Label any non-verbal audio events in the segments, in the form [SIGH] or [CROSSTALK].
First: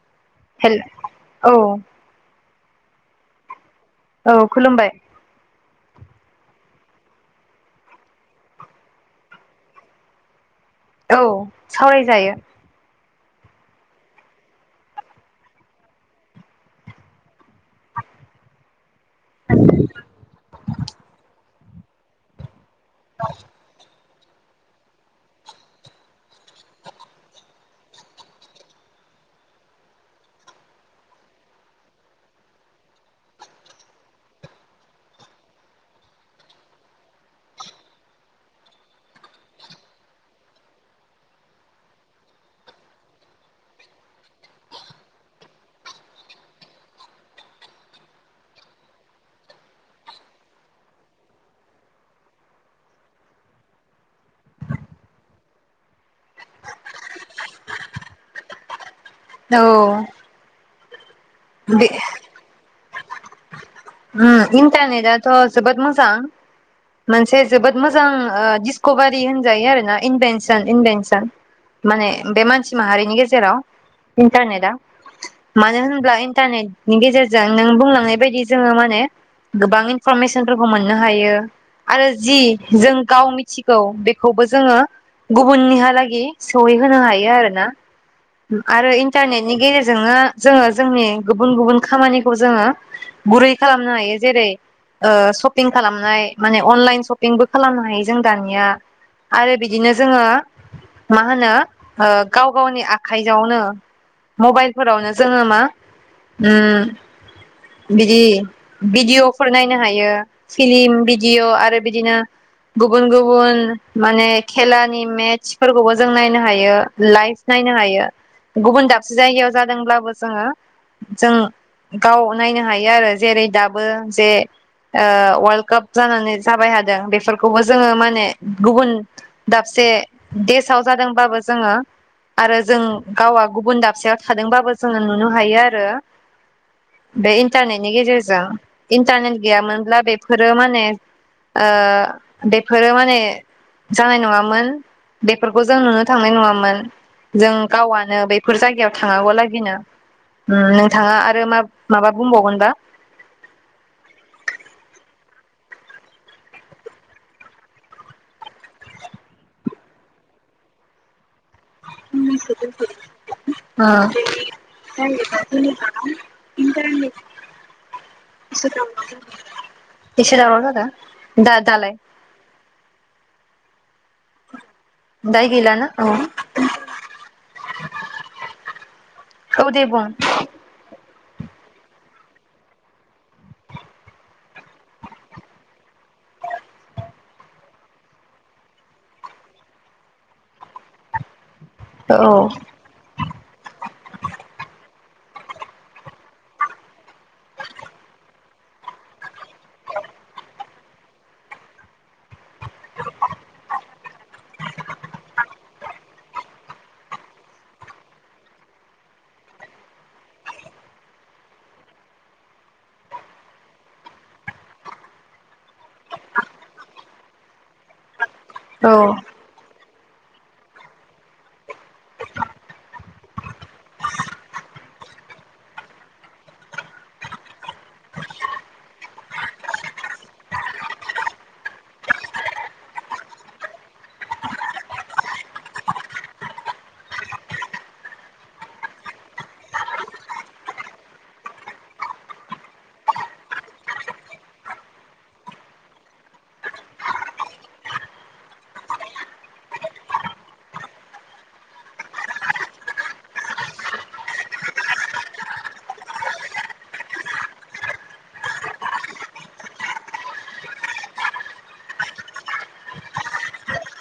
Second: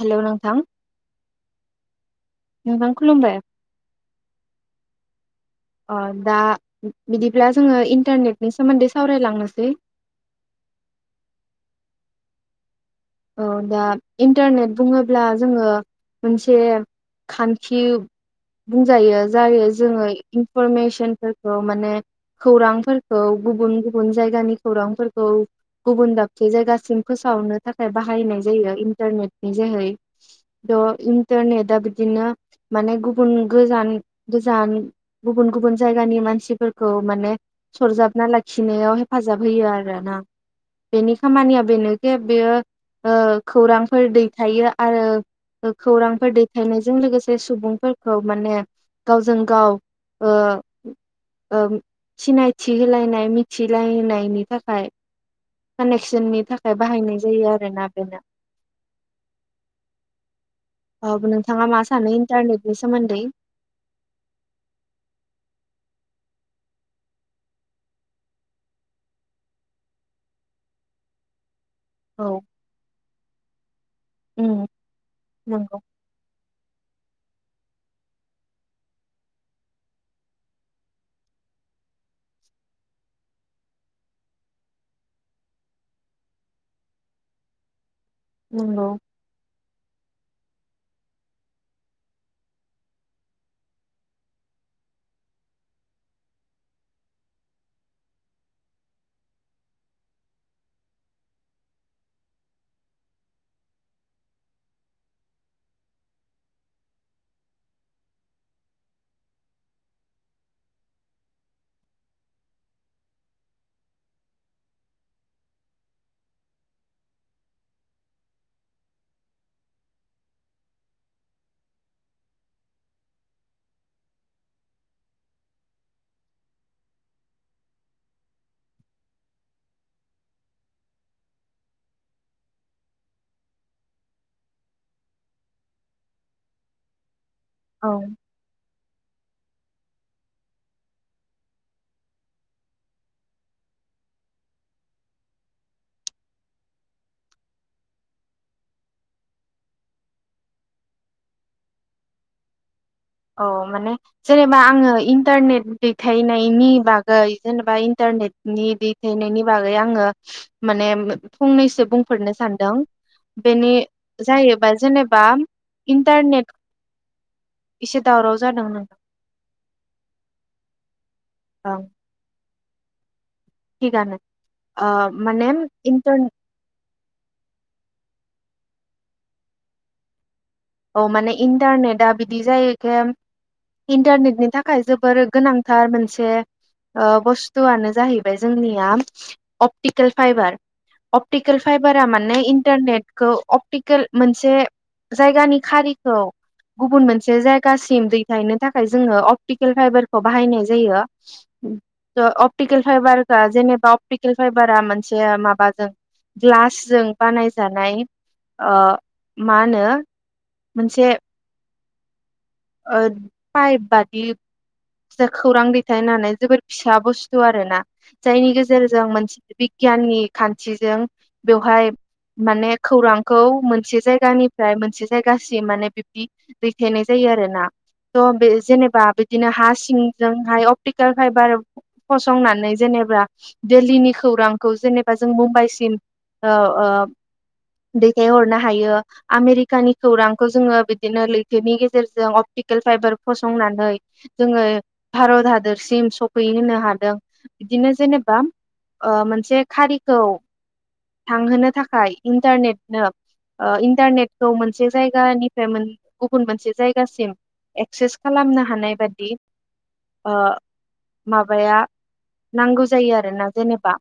Hello नोंथां हेल औ नोंथां खलुमबाय औ खुलुमबाय अ दा बिदिब्ला जोङो इन्टारनेटनि सोमोन्दै सावरायलांनोसै। औ सावरायजायो। औ दा इन्टारनेट बुङोब्ला जोङो मोनसे खान्थि बुंजायो जायो जोङो इनफरमेसनफोरखौ माने खौरां फोरखौ गुबुन गुबुन जाय गानि खौरांफोरखौ गुबुन दाब से जायगासिम फोसावनो बाहायनाय जायो इन्टारनेटनि जोहै। ट' इन्टारनेटआ बिदिनो माने गुबुन गोजान गोजान गुबुन गुबुन जायगानि मानसिफोरखौ माने सरजाबना लाखिनायाव हेफाजाब होयो आरोना। बेनि खामानिया बेनोखे बेयो ओ खौरांफोर दैथाइयो आरो खौरांफोर दैथाइनायजों लोगोसे सुबुंफोरखौ माने गावजों गाव ओ ओ सिनायथि होलायनाय मिथिलायहोनायनि थाखाय कानेक्सननि थाखाय बाहायनाय जायो आरो। बेना बेना औ। अ नोंथाङा मा बे सानो इन्टारनेट नि सोमोनदै? ओम इन्टारनेटथ' जोबोद मोजां। मोनसे जोबोद मोजां डिसकभारि होनजायो आरोना इनभेनसन इनभेनसन। माने औ बे मानसि माहारिनि गेजेराव उम इन्टारनेटआ मानो नंगौ होनब्ला इन्टारनेट नि गेजेरजों नों बुंलांनाय बायदि जोङो माने गोबां इनफरमेसनफोरखौ मोननो हायो आरो जि जों गाव मिथिगौ बेखौबो जोङो गुबुननिहालागि सहैहोनो हायो आरोना। नंगौ आरो इन्टारनेटनि गेजेरजोंनो जोङो जोंनि गुबुन गुबुन खामानिखौ जोङो गुरै खालामनो हायो। जेरै ओ सपिं खालामनाय माने अनलाइन सपिंबो खालामनो हायो जों दानिया आरो बिदिनो जोङो मा होनो ओ गाव गावनि आखाइजावनो मबाइलफोरावनो जोङो मा उम बिदि भिडिअ'फोर नायनो हायो फिलिम भिडिअ आरो बिदिनो गुबुन गुबुन माने खेलानि मेट्सफोरखौबो जों नायनो हायो लाइभ नायनो हायो गुबुन दाबसे जायगायाव जादोंब्लाबो जोङो जों गाव नायनो हायो आरो जेरै दाबो जे ओ वाल्ड काप जानानै जाबाय हादों बेफोरखौबो जोङो माने गुबुन दाबसे देसाव जादोंबाबो जोङो आरो जों गावआ गुबुन दाबसेयाव थादोंबाबो जोङो नुनो हायो आरो। बे इन्टारनेटनि औ गेजेरजों। इन टारनेट गैयामोनब्ला बेफोरो माने ओ बेफोरो माने जानाय नङामोन। माबा बुंबावगोन बा? औ माने जेनेबा आङो इन्टारनेट दैथायनायनि बागै जेनेबा इन्टारनेटनि दैथायनायनि बागै आङो माने फंनैसो बुंफोरनो सानदों। बेनि जाहैबाय जेनेबा इन्टारनेट फंनैसो एसे दावराव जादों एसे नोंथां दावराव जादों। एसे दावराव जालों, दा ओं दालाय? थिगानो। ओ माने दायो गैला ना? ओं। इन्टारने औ दे बुं। औ माने इन्टारनेटआ बिदि जायोखे इन्टारनेटनि थाखाय जोबोर गोनांथार मोनसे ओ बुस्थुआनो जाहैबाय जोंनिया अपटिकेल फाइबार। अपटिक केल फाइबारा औ माने इन्टारनेटखौ अपटिकेल मोनसे जायगानि खारिखौ गुबुन मोनसे जायगासिम दैथायनो थाखाय जोङो अपटिकेल फाइबारखौ बाहायनाय जायो। ट' अपटिकेल फाइबारखौ जेनेबा अपटिकेल फाइबारा मोनसे माबाजों ग्लासजों बानायजानाय ओ मा होनो मोनसे ओद पाइप बादिसा खौरां दैथाइनो हानाय जोबोर फिसा बुस्थु आरो ना। जायनि गेजेरजों औ मोनसे पिक गियाननि खान्थिजों बेवहाय माने खौरांखौ मोनसे जायगानिफ्राय मोनसे जायगासिम माने बिब्दि दैथायनाय जायो आरो ना दं बे जेनेबा बिदिनो हा सिंजोंहाय अपटिकेल फाइबार फसंनानै जेनेबा दिल्लीनि खौरांखौ जेनेबा जों मुम्बाइसिम ओ ओ दैथायहरनो हायो आमेरिकानि खौरांखौ जोङो बिदिनो लैथोनि गेजेरजों अप टिकेल फाइबार फसंनानै जोङो भारत हादोरसिम सफै होनो हादों बिदिनो जेनेबा ओ मोनसे खारिखौ थांहोनो थाखाय इन्टारनेटनो ओ इन्टारनेटखौ मोनसे जायगानिफ्राय मोन गुबुन मोनसे जायगासिम एक्सेस खालामनो हानायबादि ओ माबाया नांगौ जायो आरोना जेनेबा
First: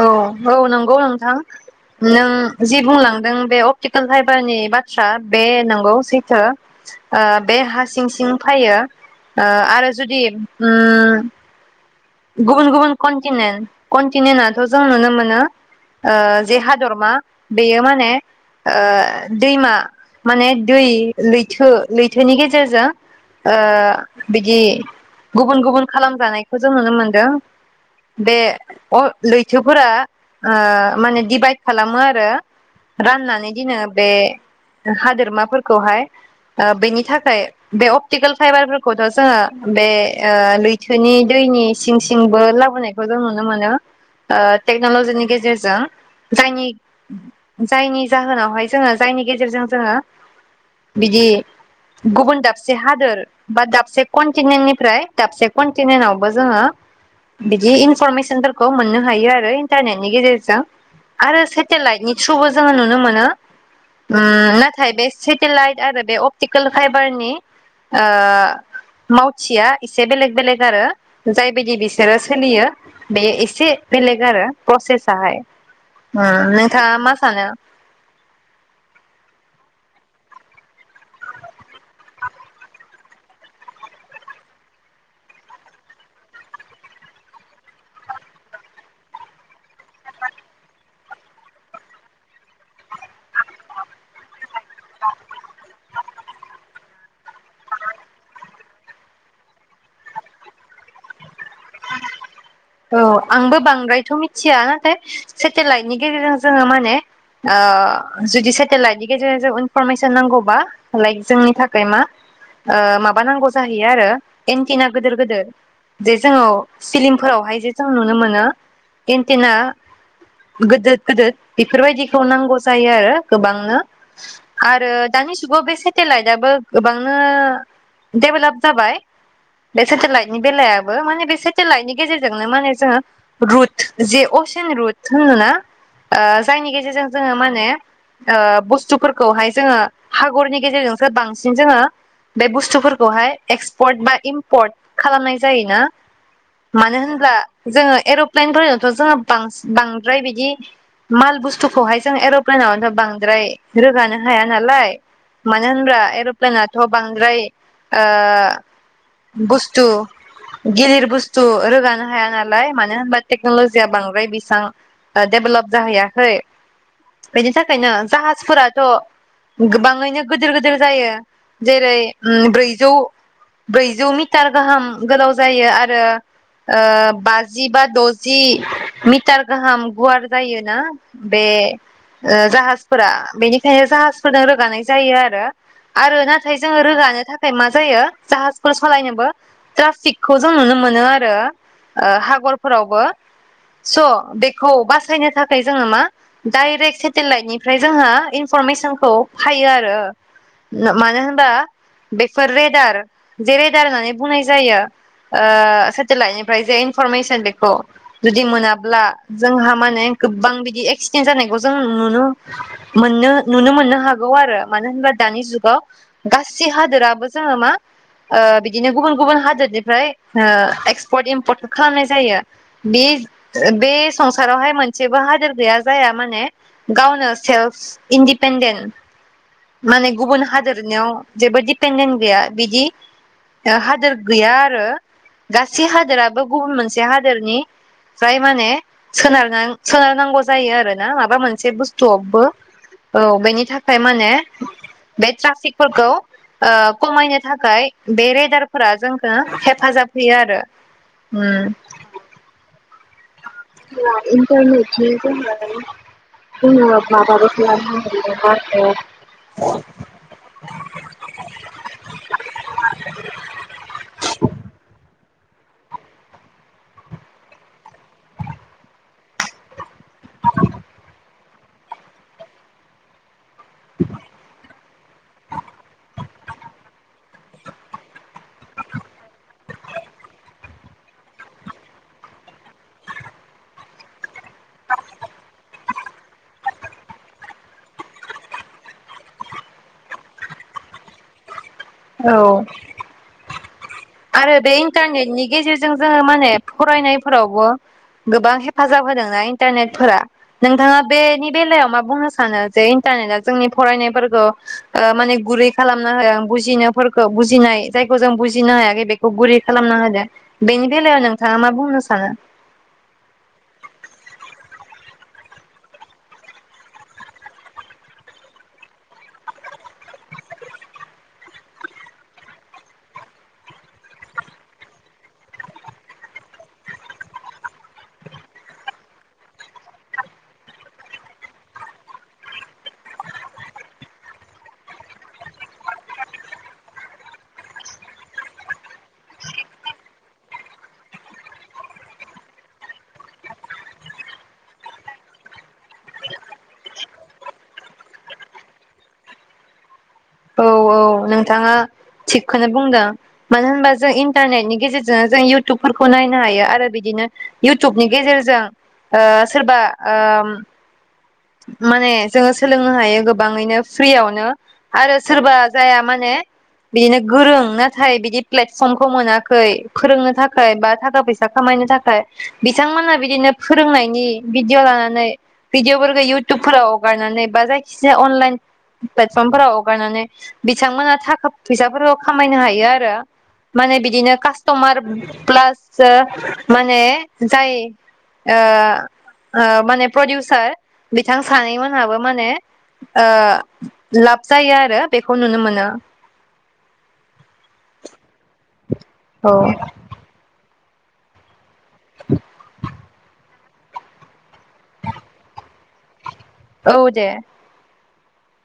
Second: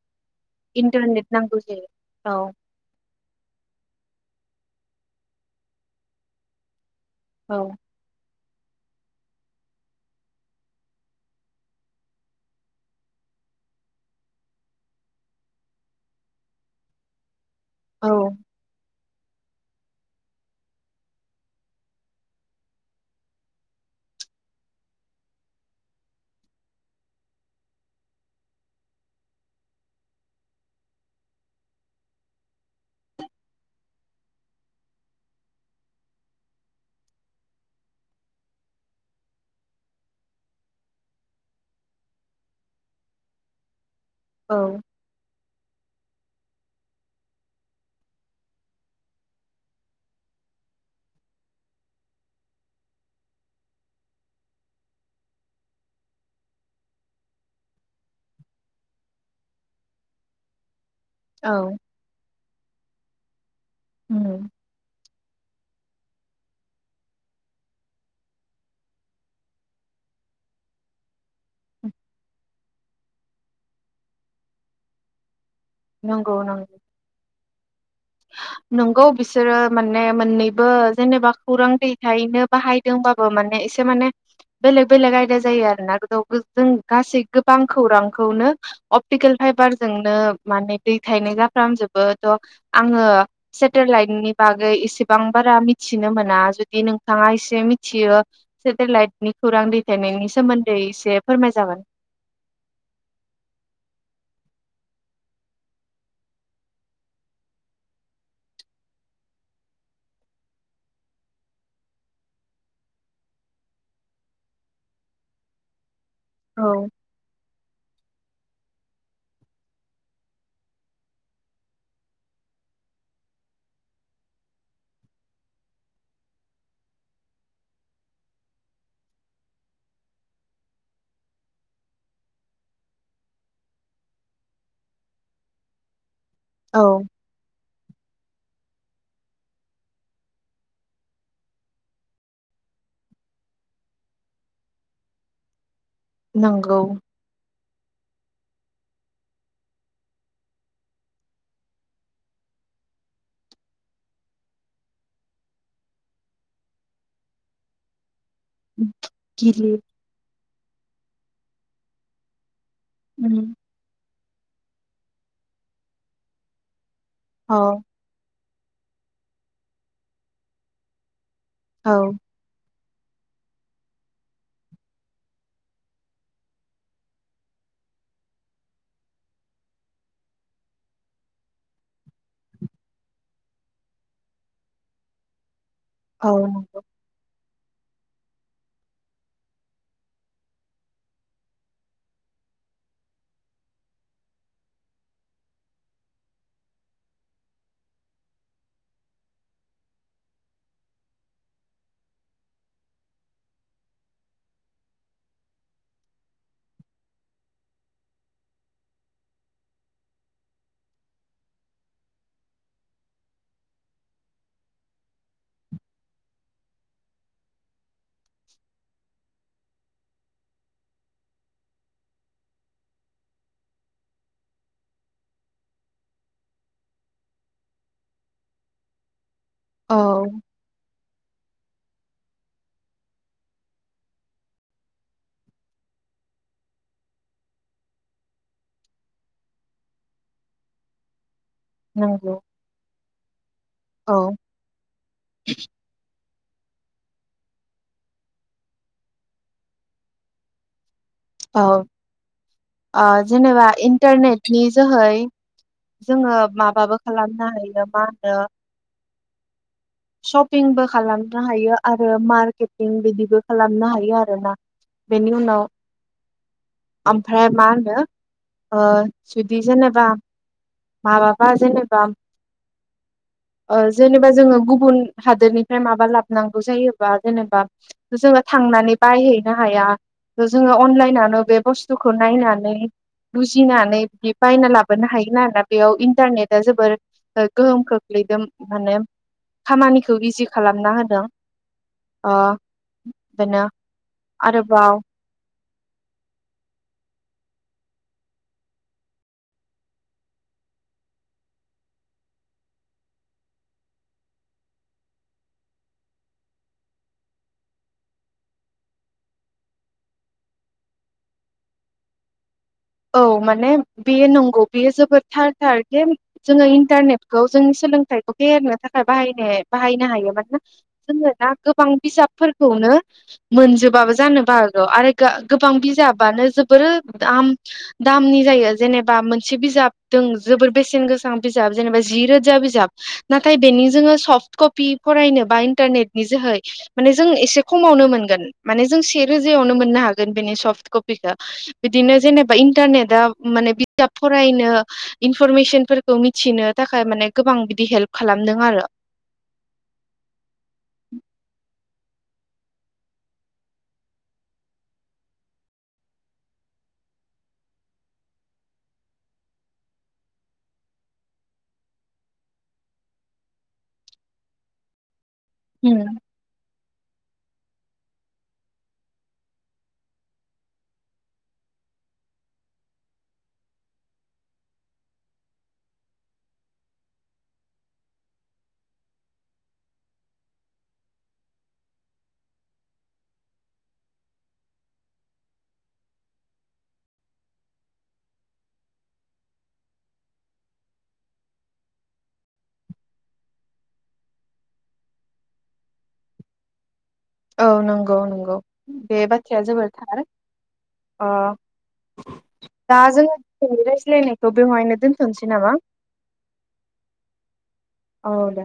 औ औ नंगौ इन्टारनेट नोंथां नांगौ जायो नों औ जि बुंलांदों बे अपटिकेल फाइबारनि बाथ्रा बे नंगौ सैथो ओ बे औ हा सिं सिं फायो ओ आरो जुदि उम गुबुन गुबुन कन्टिनेन्ट कन्टिनेन्टथ जों नुनो मोनो ओ जे हादरमा बेयो औ माने ओ दैमा माने दै लैथो लैथोनि गेजेरजों ओ बिदि गुबुन गुबुन खालामजानायखौ जों नुनो मोनदों बे अ लैथोफोरा ओ माने दिभाइद खालामो आरो राननानै दिनो बे हादोरमाफोरखौहाय ओ बेनि थाखाय बे अपटिकेल फाइबारफोरखौथ जोङो बे ओ लैथोनि दैनि सिं सिंबो लाबोनायखौ जों नुनो मोनो ओ औ टेक्नलजिनि गेजेरजों जायनि जायनि जाहोनावहाय जोङो जायनि गेजेरजों जोङो बिदि गुबुन दाबसे हादोर बा दाबसे कन्टिनेन्टनिफ्राय दाबसे कन्टिनेन्टआव जोंङो बिदि इनफरमेसनफोरखौ मोननो हायो आरो इन्टारनेटनि गेजेरजों आरो औ सेटेलायटनि थबो जोङो नुनो मोनो उम नाथाय बे सेटेलायट आरो बे अपटिकेल फाइबारनि ओ मावथिया एसे बेलेग बेलेग आरो जायबायदि बिसोरो सोलियो बेयो एसे बेलेग आरो प्रसेसाहाय उ नंगौ नंगौ नोंथाङा मा सानो? नंगौ बिसोरो माने मोननैबो जेनेबा खौरां दैथायनो बाहायदोंबाबो माने एसे माने बेलेक बेलेग आयदा जायो आरोना गो जों गासै गोबां खौरांखौनो अपटिकेल फाइबार जोंनो माने दैथायनाय जाफ्रामजोबोथ' आङो सेटेलाइटनि बागै एसेबां बारा मिथिनो मोना जुदि नों थाङा एसे मिथियो सेटेलाइटनि खौरां दैथायनायनि सोमोन्दै एसे फोरमाय जागोन औ आंबो बांद्रायथ' मिथिया नाथाय सेटेलाइटनि गेजेरजों जोङो माने ओ जुदि सेटेलाइटनि गेजेरजों जों इनफरमेसन नांगौबा लाइक जोंनि थाखाय मा ओ माबा नांगौ जाहैयो आरो एन्टिना गोदोर गोदोर जे जोङो औ सिलिमफोरावहाय [UNINTELLIGIBLE] मोनो एनटेना गोदोद गोदोद बेफोरबादिखौ नांगौ जायो आरो गोबांनो आरो दानि जुगाव बे सेटेलायदाबो गोबानो देभेलभ जाबाय बे सेटेलाइटनि बेलायावबो माने बे सेटेलाइटनि गेजेर नो माने जोङो रुथ जे असिन रुथ होनो ना ओ जायनि औ गेजेरजों जोङो माने ओ बुस्थुफोरखौहाय जोङो हागरनि गेजेरजोंसो बांसिन जोङो बे बुस्थुफोरखौहाय एक्सपर्ट बा इमपर्ट खालामनाय जायोना नंगौ मानो होनब्ला जोङो एर'प्लेनफोरजोंथ' जोङो बांस बांद्राय बिदि माल बुस्थुखौहाय जों एर'प्लेनावथ' बांद्राय रोगानो हाया नालाय मानो होनबा एर'प्लनाथ' बांद्राय ओ गिलिर बुस्थु गिलिर बुस्थ थु रोगानो हायाना लाय मानो होनबा उम टेकनलजिया बांद्राय बेसां ओ डेभलप जाहैयाखै बेनि औ थाखायनो जाहाज फोराथ गोबाङैनो गोदोर गोदोर जायो औ जेरै उम ब्रै जौ ब्रैजौ मिटार गाहाम गोलाव जायो आरो ओ बाजि बा दजि मिटार गाहाम गुवार जायोना बे ओ जाहाजफोरा बेनिखायनो जाहाजफोरनो रोगानाय जायो आरो आरो औ नाथाय जोङो नंगौ रोगानो थाख थाय मा जायो जाहाजफोर सलायनोबो ट्राफिकखौ जों नुनो मोनो आरो ओ हागरफोरावबो स बेखौ बासायनो थाखाय जोङो मा डाइरेक्ट सेटेलाइटनिफ्राय जोंहा इनफरमेसनखौ हायो आरो मानो होनबा बेफोर रेदार जे रेदार होननानै बुंनाय जायो ओ सेटेलाइटनि ओमफ्राय जे इनफरमेसन बेखौ जुदि मोनाब्ला जोंहा माने गोबां बिदि एक्सिडेन्ट जानायखौ जों नुनो मोननो नुनो मोननो हागौ आरो मानो होनबा दानि जुगाव गासै हादोराबो जोङो मा ओ बिदिनो गुबुन गुबुन हादोरनिफ्राय ओ एक्स पर्ट इमपर्ट खालामनाय जायो बे बे संसारावहाय मोनसेबो हादोर गैया जायहा माने गावनो सेल्फ इन्डिपेन्डेन्ट माने औ गुबुन हादरनियाव जेबोद दिपेन्डेन्ट गैया बिदि हादोर गैया आरो गास से हादोराबो गुबुन मोनसे हादोरनि जाय माने सोनारनां सोनारनांगौ जायो आरो माबा मोन नसे नंगौ बुस्थुआवबो औ बेनि थाखाय औ माने बे ट्राफिकफोरखौ ओ खमायनो थाखाय बे रेडारफोरा जोंखो हेफाजाब होयो आरो उम आ जेनेबा इन्टारनेट नि जोहै जोङो माबाबो जोङो खालामनो हायो खालामनो मा हायो होनो होनो सपिंबो खालामनो हायो आरो मार्केटिं बिदिबो खालामनो हायो आरोना बेनि [UNINTELLIGIBLE] ओमफ्राय मा होनो ओ जुदि जेनेबा माबाबा जेनेबा ओ जेनेबा जोङो गुबुन हादोरनिफ्राय माबा लाब नांगौ जायोबा जेनेबा जोङो थांनानै बायहै हाया जोङो अनलाइनो बे बुस बुस्थुखौ नायनानै बुजिनानै बिदि बायना लाबोनो हायो आरोना बेयाव इन्टारनेटा जोबोर गोहोम खोख्लैदों माने खामानिखौ इजि खालामना होदों ओ औ बेनो आरो बे आरोबाव इन्टरनेट नि गेजेरजों जोङो माने फरायनाय फोरावबो गोबां हेफाजाब होदोंना इन्टरनेट फोरा नोंथाङा बेनि बेलायाव मा बुंनो सानो जे इन्टरनेट आ जोंनि फरायनाय फोरखौ ओ माने व गुरै होदों बुजिनाय फोरखौ बुजिनाय जायखौ जों बुजिनो हायाखै बेखौ गुरै खालामना होदो बेनि बेलायाव नोंथाङा मा बुंनो सानो? औ माने बेयो नंगौ बेयो जोबोर थार थारदि जोङो इन्टारनेटखौ जोंनि सोलोंथाइखौ फेहेरनो थाखाय बाहायनो बाहायनो हायो मानोना जोङो दा गोबां बिजाबफोरखौनो मोनजोबाबो जानोबो हागौ आरो गोबां बिजाबानो जोबोर दाम दामनि जायो जेनेबा मोनसे बिजाब दों जोबोर बेसेन गोसा बिजाब जेनेबा जि रोजा बिजाब नाथाय बेनि जोङो सफ्ट कपि फरायनो बा इन्टारनेटनि जोहै माने जों एसे खमावनो मोनगोन माने जों से रोजायावनो मोननो हागोन बेनि सफ्ट कपिखौ बिदिनो जेनेब बा इन्टारनेट आ माने बिजाब फरायनो इनफरमेसनफोरखौ मिथिनो थाखाय माने गोबां बिदि हेल्प खालामदों आरो औ औ नोंथाङा थिगखौनो बुंदों मानो होनबा जों इन्टारनेटनि गेजेरजोंनो जों इउटुबफोरखौ नायनो हायो आरो बिदिनो इउटुबनि गेजेरजों ओ सोरबा ओ माने जोङो सोलोंनो हायो गोबाङैनो फ्रियावनो आरो सोरबा जाया माने बिदिनो गोरों नाथाय बिदि प्लेटफर्मखौ मोनाखै फोरोंनो थाखाय बा थाखा फैसा खामायनो थाखाय बिथांमोना बिदिनो फोरोंनायनि भिडिअ लानानै भिडिअ फोरखौ इउटुबफोराव हगारनानै बा जायखिजाया अनलाइन प्लेटफर्मफोराव हगारनानै बिथांमोना थाखा फैसाफोरखौ खामायनो हायो आरो माने बिदिनो कास्टमार प्लास माने जाय ओ ओ माने प्रडिउसार बिथां सानै मोनहाबो माने ओ लाब जायो आरो बेखौ नुनो मोनो औ नंगौ नंगौ बे औ बाथ्राया जोबोर थार अ दा जोङोनि रायज्लायनायखौ बेवहायनो दोन्थ'नोसै नामा औ दे औ दे